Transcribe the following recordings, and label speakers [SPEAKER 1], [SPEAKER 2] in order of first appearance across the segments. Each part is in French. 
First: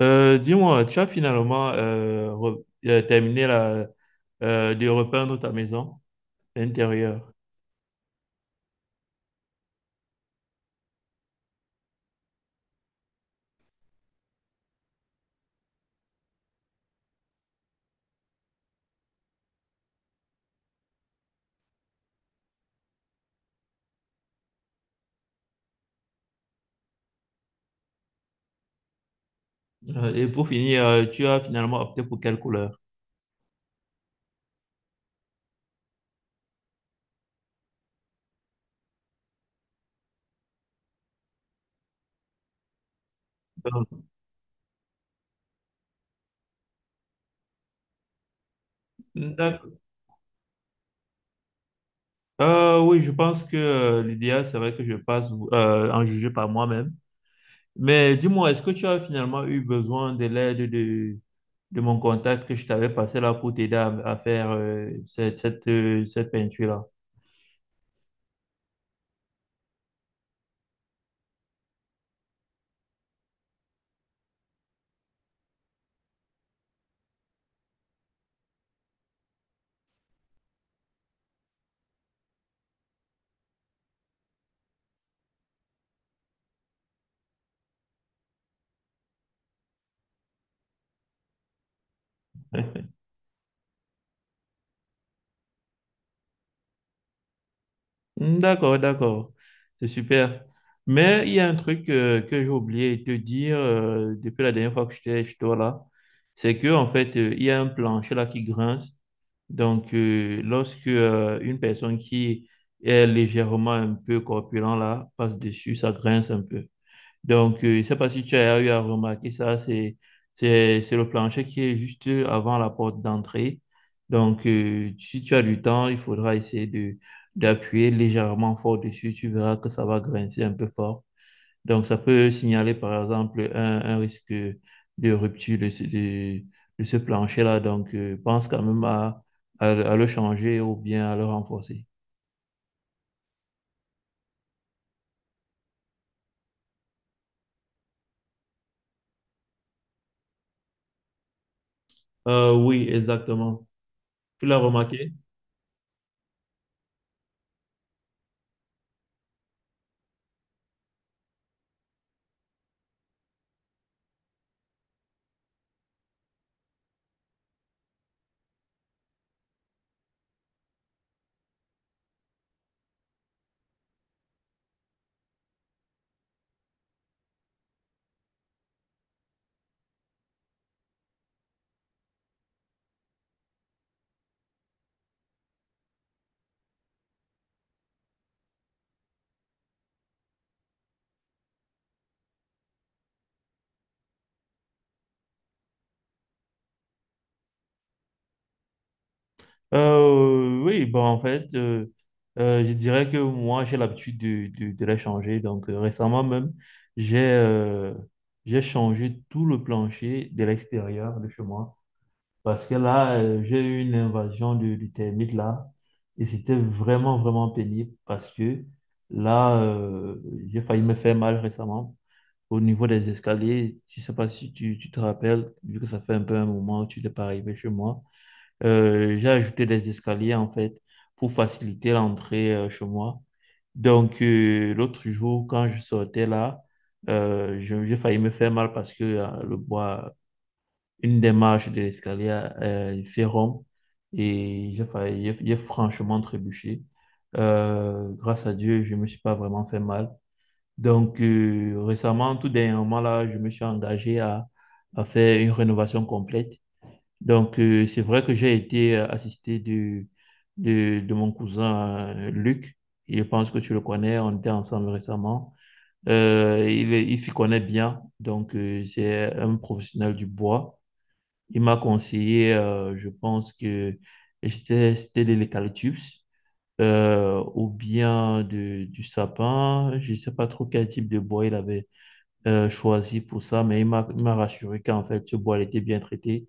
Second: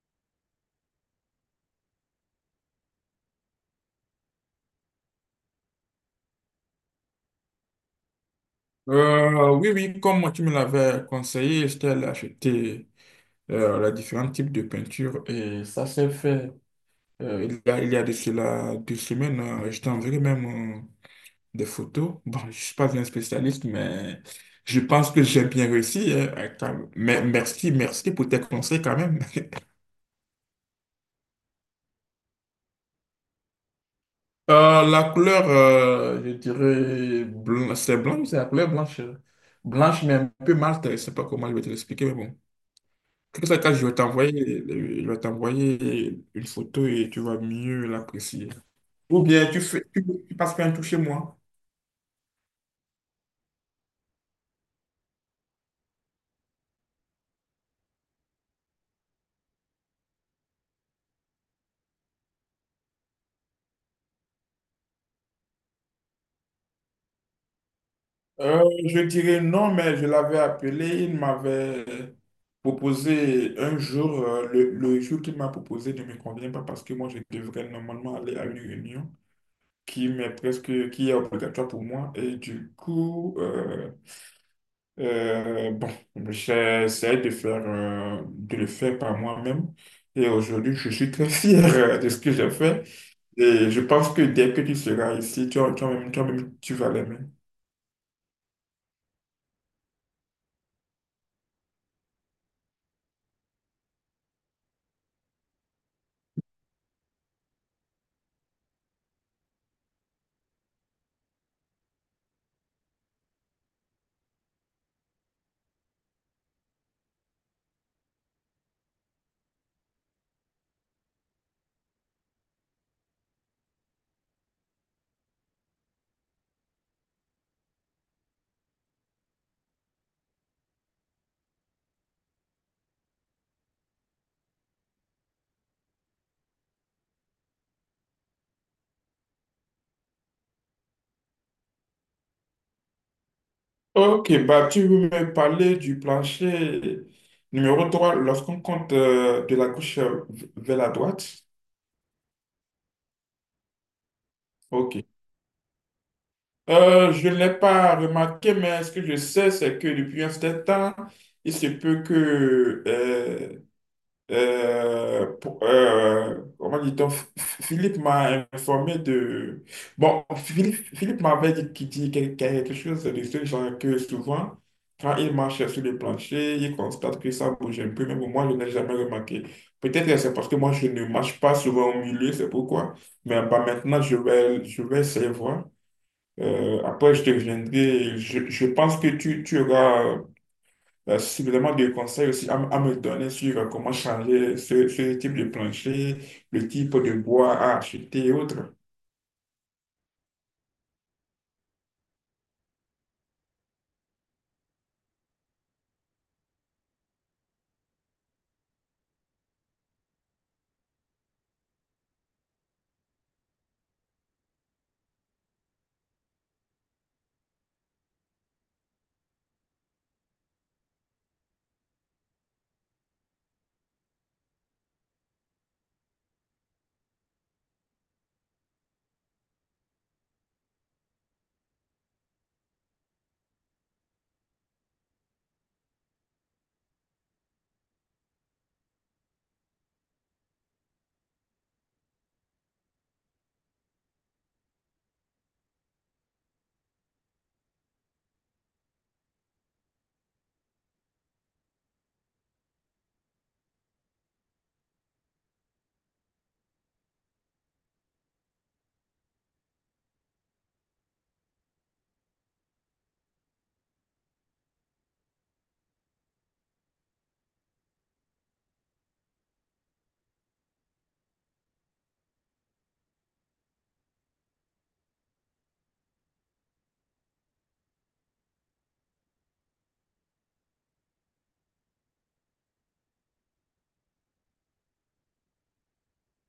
[SPEAKER 1] Dis-moi, tu as finalement terminé de repeindre ta maison intérieure.
[SPEAKER 2] Oui, oui, comme moi, tu me l'avais conseillé, je t'ai acheté les différents types de peintures et ça s'est fait. Il y a de cela deux semaines, je t'enverrai même euh, des photos. Bon, je ne suis pas un spécialiste, mais je pense que j'ai bien réussi, hein. Attends, mais merci, merci pour tes conseils quand même.
[SPEAKER 1] Et pour finir, tu as finalement opté pour quelle couleur?
[SPEAKER 2] La couleur, je dirais, blanc, c'est la couleur blanche. Blanche, mais un peu mate, je ne sais pas comment je vais te l'expliquer, mais bon. Dans tous les cas, je vais t'envoyer une photo et tu vas mieux l'apprécier. Ou
[SPEAKER 1] Euh,
[SPEAKER 2] bien tu
[SPEAKER 1] d'ac-
[SPEAKER 2] fais, tu passes par un tour chez moi.
[SPEAKER 1] oui, je pense que l'idéal serait que je passe en juger par moi-même. Mais dis-moi, est-ce que tu as finalement eu besoin de l'aide de mon contact que je t'avais passé là pour t'aider à faire cette peinture-là?
[SPEAKER 2] Euh, je dirais non, mais je l'avais appelé, il m'avait proposé un jour, le jour qu'il m'a proposé ne me convient pas parce que moi, je devrais normalement aller à une réunion qui m'est presque, qui est obligatoire pour moi. Et du coup, bon, j'essaie de faire, de le faire par moi-même et aujourd'hui, je suis très fier de ce que j'ai fait et je pense que dès que tu seras ici, toi-même, tu vas l'aimer.
[SPEAKER 1] Hmm. D'accord, d'accord. C'est super. Mais il y a un truc que j'ai oublié de te dire depuis la dernière fois que j'étais chez toi là, c'est que en fait, il y a un plancher là qui grince. Donc, lorsque une personne qui est légèrement un peu corpulent là passe dessus, ça grince un peu. Donc, je ne sais pas si tu as eu à remarquer ça, c'est le plancher qui est juste avant la porte d'entrée. Donc, si tu as du temps, il faudra essayer d'appuyer légèrement fort dessus. Tu verras que ça va grincer un peu fort. Donc, ça peut signaler, par exemple, un risque de rupture de ce plancher-là. Donc, pense quand même à le changer ou bien à le renforcer.
[SPEAKER 2] Ok, bah tu veux me parler du plancher numéro 3 lorsqu'on compte de la gauche vers la droite?
[SPEAKER 1] Oui, exactement. Tu l'as
[SPEAKER 2] Ok.
[SPEAKER 1] remarqué?
[SPEAKER 2] Je ne l'ai pas remarqué, mais ce que je sais, c'est que depuis un certain temps, il se peut que comment dit-on? Philippe m'a informé de… Bon, Philippe m'avait dit qu'il dit quelque chose de ce genre, que souvent, quand il marche sur le plancher, il constate que ça bouge un peu, mais pour moi, je n'ai jamais remarqué. Peut-être que c'est parce que moi, je ne marche pas souvent au milieu, c'est pourquoi. Mais bah, maintenant, je vais essayer de voir. Après, je te reviendrai. Je pense que tu auras suffisamment de conseils aussi à, à me donner sur comment changer ce type de plancher, le type de bois à acheter et autres.
[SPEAKER 1] Oui, bon, en fait, je dirais que moi, j'ai l'habitude de les changer. Donc, récemment même, j'ai euh, j'ai changé tout le plancher de l'extérieur de chez moi. Parce que là, j'ai eu une invasion du de termites là. Et c'était vraiment, vraiment pénible parce que là, j'ai failli me faire mal récemment au niveau des escaliers. Je ne sais pas si tu, tu te rappelles, vu que ça fait un peu un moment que tu n'es pas arrivé chez moi. J'ai ajouté des escaliers en fait pour faciliter l'entrée chez moi. Donc, l'autre jour, quand je sortais là, j'ai failli me faire mal parce que le bois une des marches de l'escalier fait rond et j'ai failli- j'ai franchement trébuché. Grâce à Dieu, je ne me suis pas vraiment fait mal. Donc, récemment, tout dernièrement, là, je me suis engagé à faire une rénovation complète. Donc, c'est vrai que j'ai été de mon cousin Luc. Je pense que tu le connais, on était ensemble récemment. Il s'y connaît bien, donc c'est un professionnel du bois. Il m'a conseillé, je pense que c'était de l'eucalyptus ou bien du sapin. Je ne sais pas trop quel type de bois il avait choisi pour ça, mais il m'a rassuré qu'en fait, ce bois il était bien traité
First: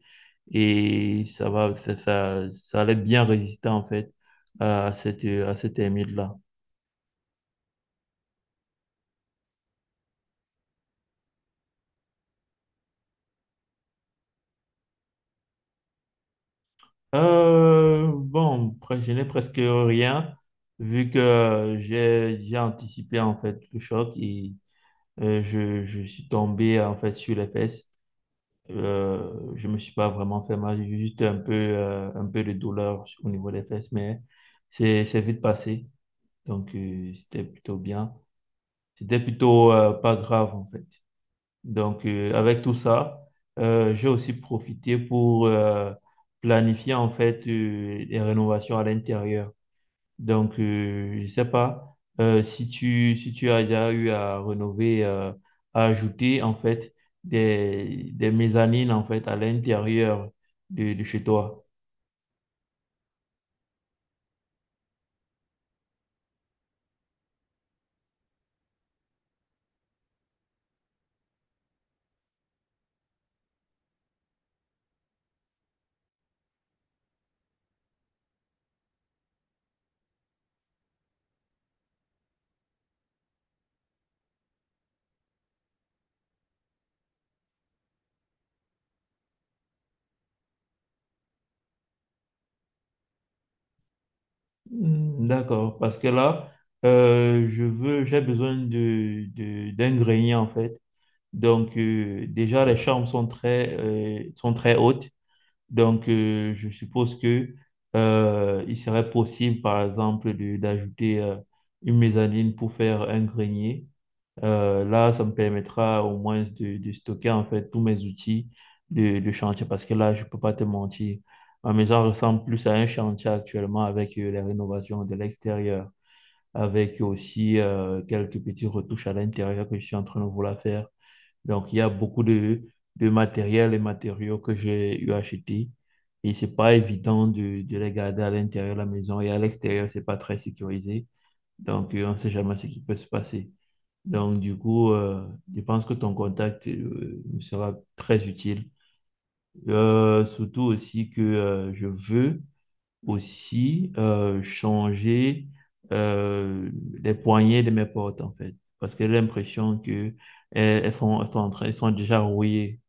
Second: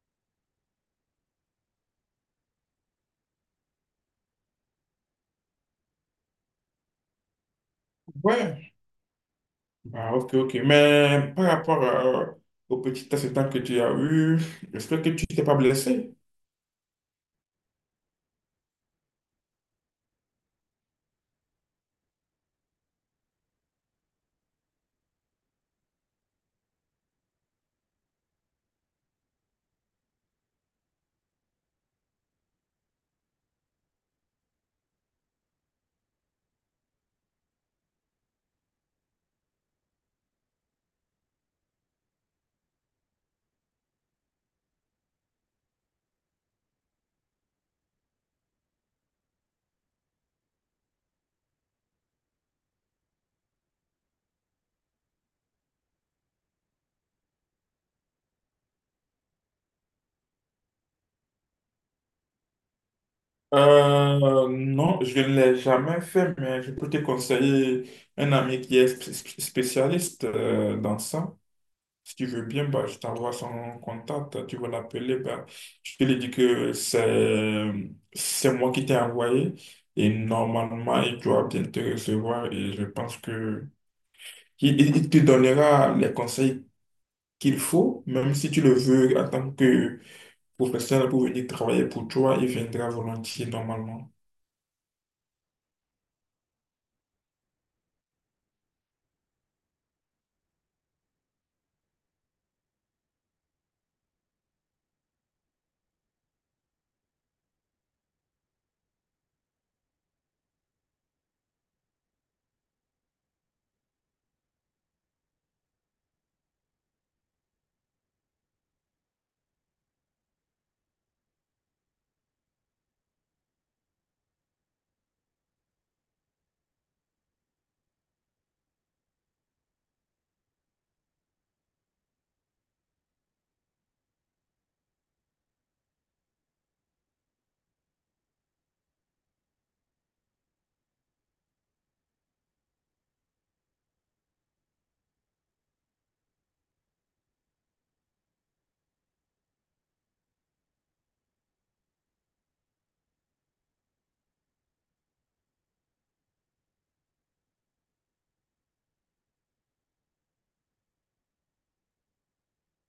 [SPEAKER 1] et ça va, ça allait bien résister en fait à cette là.
[SPEAKER 2] Ouais, ah, ok, ok. Mais par rapport au petit accident que tu as eu, j'espère que tu t'es pas blessé.
[SPEAKER 1] Bon, après, je n'ai presque rien vu que j'ai anticipé en fait le choc et je suis tombé en fait sur les fesses. Je me suis pas vraiment fait mal, j'ai juste un peu de douleur au niveau des fesses, mais c'est vite passé. Donc c'était plutôt bien. C'était plutôt pas grave en fait. Donc avec tout ça, j'ai aussi profité pour planifier en fait les rénovations à l'intérieur. Donc, je ne sais pas si tu as déjà eu à rénover, à ajouter en fait des mezzanines en fait à l'intérieur de chez toi.
[SPEAKER 2] Non, je ne l'ai jamais fait, mais je peux te conseiller un ami qui est spécialiste dans ça. Si tu veux bien, bah, je t'envoie son contact, tu vas l'appeler. Bah, je te lui dis que c'est moi qui t'ai envoyé et normalement, il doit bien te recevoir et je pense que il te donnera les conseils qu'il faut, même si tu le veux en tant que professionnel pour venir travailler pour toi, il viendra volontiers normalement.
[SPEAKER 1] Hmm. D'accord, parce que là, j'ai besoin d'un grenier en fait. Donc, déjà, les chambres sont très hautes. Donc, je suppose que il serait possible, par exemple, d'ajouter une mezzanine pour faire un grenier. Là, ça me permettra au moins de stocker en fait tous mes outils de chantier parce que là, je peux pas te mentir. Ma maison ressemble plus à un chantier actuellement avec les rénovations de l'extérieur, avec aussi quelques petits retouches à l'intérieur que je suis en train de vouloir faire. Donc, il y a beaucoup de matériel et matériaux que j'ai eu acheté. Et c'est pas évident de les garder à l'intérieur de la maison et à l'extérieur, c'est pas très sécurisé. Donc, on sait jamais ce qui peut se passer. Donc, du coup, je pense que ton contact me sera très utile. Surtout aussi que je veux aussi changer euh, les poignées de mes portes, en fait. Parce que j'ai l'impression que elles, elles font, elles sont en train, elles sont déjà rouillées.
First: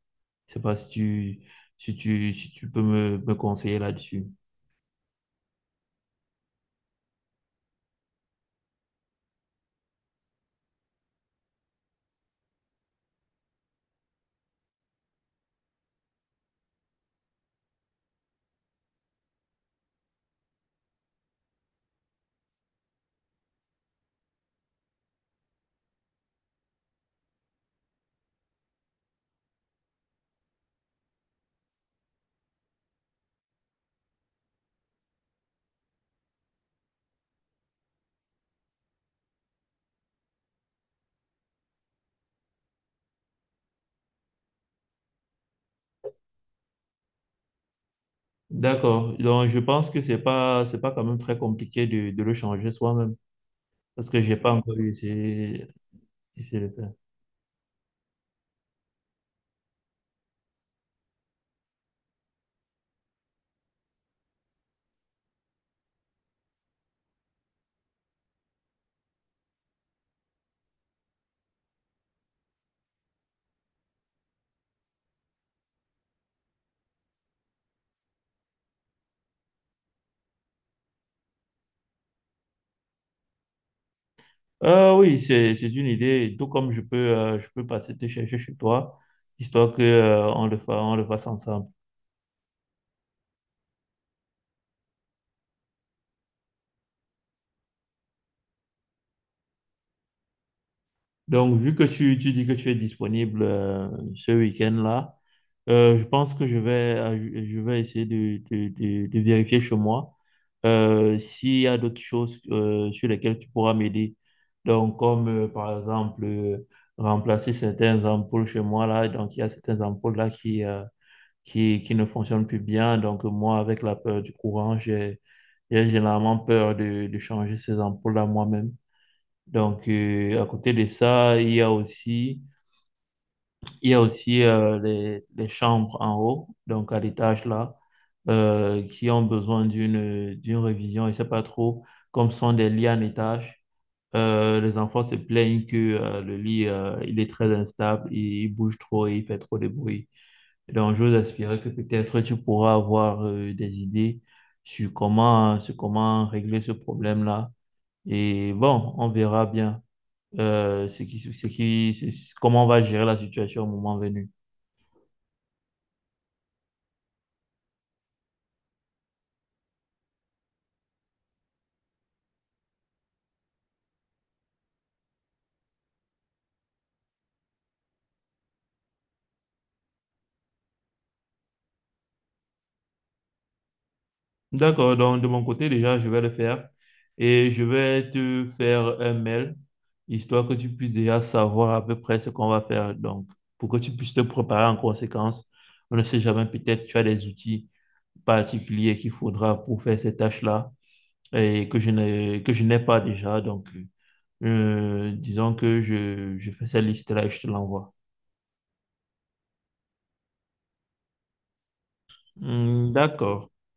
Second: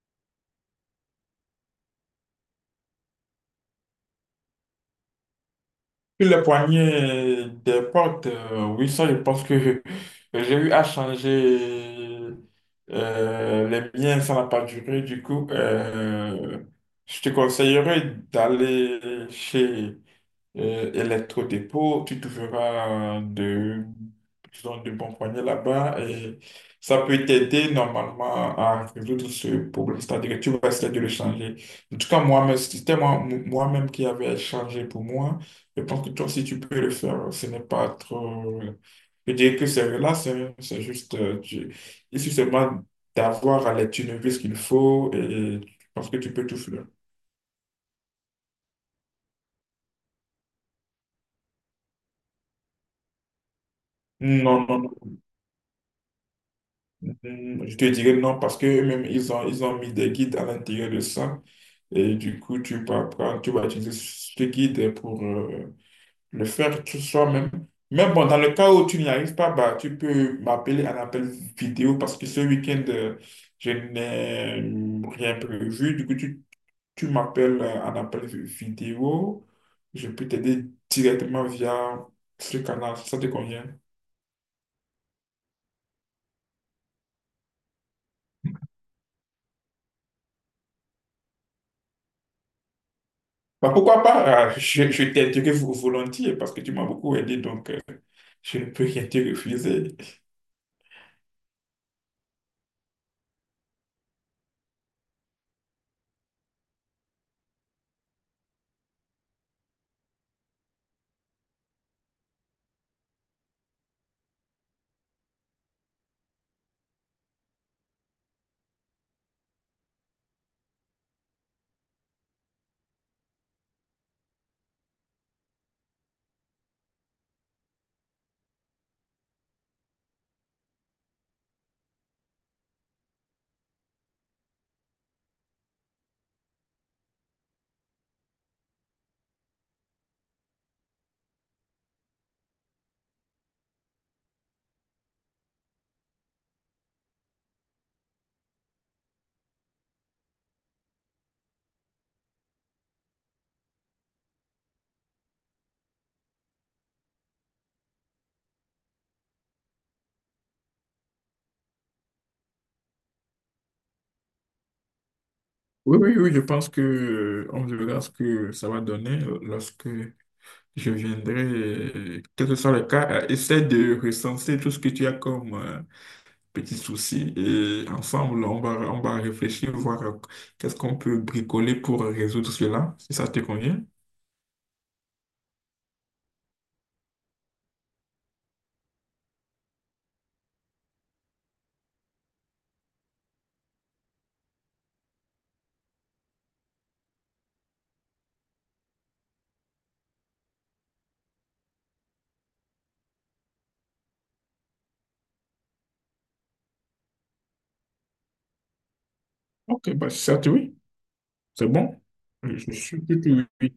[SPEAKER 1] Je sais pas si tu peux me conseiller là-dessus.
[SPEAKER 2] Sur les poignées des portes, oui, ça, je pense que j'ai eu à changer les miens, ça n'a pas duré. Du coup, je te conseillerais d'aller chez électro-dépôt, tu trouveras de, disons, de bons poignets là-bas et ça peut t'aider normalement à résoudre ce problème, c'est-à-dire que tu vas essayer de le changer. En tout cas, moi-même, si c'était moi, moi-même qui avait changé pour moi. Je pense que toi aussi, tu peux le faire. Ce n'est pas trop… Je dirais que c'est relax, hein. C'est juste… Il suffit seulement d'avoir à l'étude ce qu'il faut et je pense que tu peux tout faire.
[SPEAKER 1] D'accord. Donc, je pense que c'est pas quand même très compliqué de le changer soi-même. Parce que j'ai pas
[SPEAKER 2] Non,
[SPEAKER 1] encore
[SPEAKER 2] non, non.
[SPEAKER 1] essayé, essayé de le faire.
[SPEAKER 2] Hmm, je te dirais non parce que même ils ont mis des guides à l'intérieur de ça. Et du coup, tu vas utiliser ce guide pour le faire tout soi-même. Mais bon, dans le cas où tu n'y arrives pas, bah, tu peux m'appeler un appel vidéo parce que ce week-end, je n'ai rien prévu. Du coup, tu m'appelles un appel vidéo. Je peux t'aider directement via ce canal. Ça te convient?
[SPEAKER 1] Oui, c'est une idée. Tout comme je peux passer te chercher chez toi, histoire que, on le fasse ensemble.
[SPEAKER 2] Bah, pourquoi pas? Je t'aiderai volontiers parce que tu m'as beaucoup aidé, donc je ne peux rien te refuser.
[SPEAKER 1] Donc, vu que tu dis que tu es disponible ce week-end-là, je pense que je vais essayer de vérifier chez moi s'il y a d'autres choses sur lesquelles tu pourras m'aider. Donc, comme par exemple remplacer certains ampoules chez moi là. Donc, il y a certaines ampoules là qui ne fonctionnent plus bien. Donc, moi, avec la peur du courant, j'ai généralement peur de changer ces ampoules là moi-même. Donc, à côté de ça, il y a aussi les chambres en haut, donc à l'étage là, qui ont besoin d'une révision. Je sais pas trop, comme ce sont des lits en étage, les enfants se plaignent que il est très instable, il bouge trop et il fait trop de bruit. Donc, j'ose espérer que peut-être tu pourras avoir des idées sur comment régler ce problème-là. Et bon, on verra bien ce qui, c'est- comment on va gérer la situation au moment venu.
[SPEAKER 2] Oui, oui, oui, je pense que on verra ce que ça va donner lorsque je viendrai. Quel que soit le cas, essaie de recenser tout ce que tu as comme petits soucis et ensemble, on va réfléchir, voir qu'est-ce qu'on peut bricoler pour résoudre cela, si ça te convient.
[SPEAKER 1] D'accord, donc de mon côté, déjà, je vais le faire et je vais te faire un mail, histoire que tu puisses déjà savoir à peu près ce qu'on va faire. Donc, pour que tu puisses te préparer en conséquence, on ne sait jamais, peut-être tu as des outils particuliers qu'il faudra pour faire ces tâches-là et que je n'ai pas déjà. Donc, disons que je fais cette liste-là et je te l'envoie.
[SPEAKER 2] Ok, bah, certes, oui, c'est bon. Je
[SPEAKER 1] Hmm.
[SPEAKER 2] suis plutôt
[SPEAKER 1] D'accord.
[SPEAKER 2] oui.